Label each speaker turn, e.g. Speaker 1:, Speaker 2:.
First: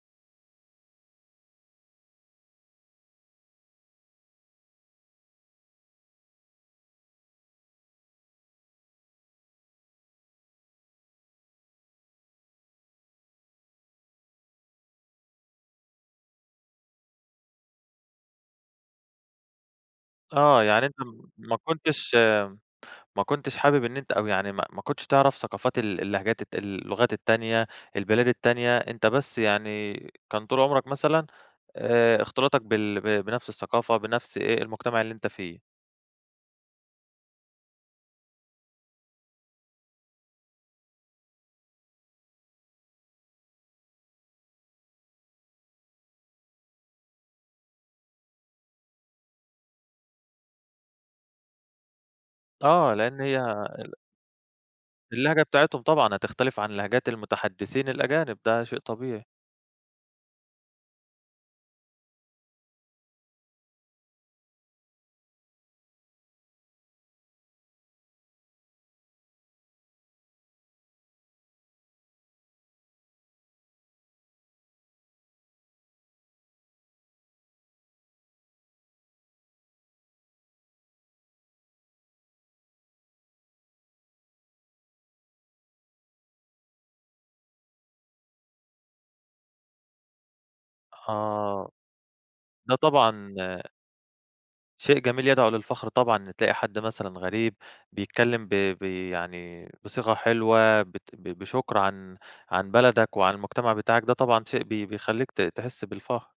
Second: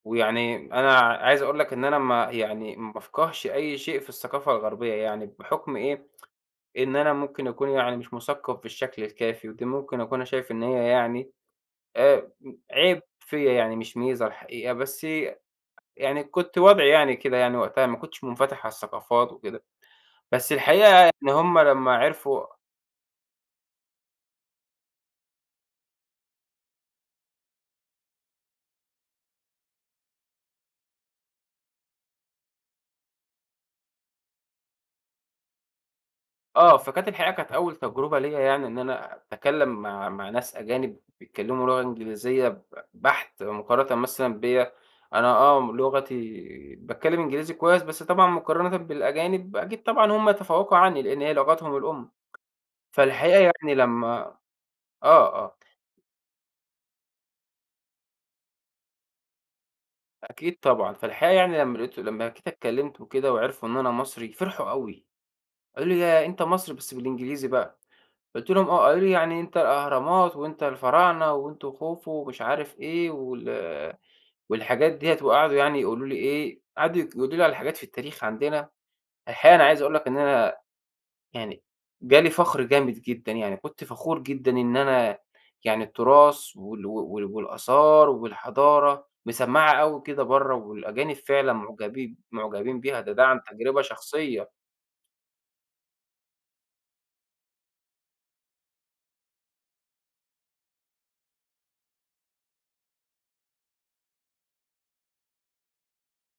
Speaker 1: ويعني أنا ع عايز أقول لك إن أنا ما يعني ما بافقهش أي شيء في الثقافة الغربية يعني بحُكَم إيه؟ إن أنا ممكن أكون يعني مش مُثَقَّف بالشكل الكافي، ودي ممكن أكون أنا شايف إن هي يعني آآ امم عيب فيَّ يعني مش ميزة الحقيقة، بس ي أ يعني كُنت وضعي يعني كده يعني وقتها، ما كُنتش مُنفَتَح على الثقافات وكده. بس
Speaker 2: آه، يعني أنت
Speaker 1: الحقيقة إن
Speaker 2: م ما
Speaker 1: هُم لمّا
Speaker 2: كُنتش
Speaker 1: عَرَفوا
Speaker 2: ما كُنتش حابب إن أنت أو يعني م ما كُنتش تعرَف ثقافات ال اللهجات الت اللغات التانية، البلاد التانية، أنت بس يعني كان طول عمرك مثلًا آآ، اختلاطك بال ب بنَفس الثقافة بنَفس إيه، المجتمع اللي أنت فيه.
Speaker 1: آه، فكانت الحقيقة كانت أول تَجرُبة ليّا يعني إن أنا أتكلم مع مع ناس أجانب بيتكلموا لُغة إنجليزية ب بحت مقارنة مثلًا بيّا. أنا آه لُغتي باتكلم إنجليزي كويس، بس طبعًا مُقارَنةً بالأجانب أكيد طبعًا هُم يَتَفَوَّقوا عني لإن هي لُغتهُم الأم.
Speaker 2: آه، لأن هي
Speaker 1: فالحقيقة يعني
Speaker 2: ال
Speaker 1: لمّا آه
Speaker 2: اللهجة
Speaker 1: آه.
Speaker 2: بتاعتهُم طبعًا هتختَلف عن اللهجات المتحدثين الأجانب، ده شيء طبيعي.
Speaker 1: أكيد طبعًا. فالحقيقة يعني لمّا لقَيتُه لمّا جيت اتكلمت وكده وعرفوا إن أنا مصري، فرحوا أوي. قالوا لي: "ياه! أنت مصري؟" بس بالإنجليزي بقى قُلت لهُم: "آه." قالوا لي: "يعني أنت الأهرامات، وأنت الفراعنة، وأنتم خوفو" ومش عارف إيه وال والحاجات ديّة، وقعدوا يعني يقولوا لي إيه، قعدوا [unintelligible] يقولوا لي على حاجات في التاريخ عندنا. الحقيقة أنا عايز أقول لك إن أنا يعني جالي فخر جامد جدًا يعني. كنت فخور جدًا إن أنا يعني التراث وال وال والآثار والحضارة مَسَمَّعة أوي كده برّا، والأجانب فعلًا
Speaker 2: آه،
Speaker 1: معجبين،
Speaker 2: ده
Speaker 1: معجبين بيها، ده ده
Speaker 2: طبعًا
Speaker 1: عن تَجرُبة شخصية.
Speaker 2: شيء جميل يدعو للفخر طبعًا إن تلاقي حد مثلًا غريب بيتكلم ب بي يعني بصيغة حلوة بت بشُكَر عن، عن بلدك وعن المجتمع بتاعك ده طبعًا شيء بي بَيخَلّيك ت تحس بالفخر.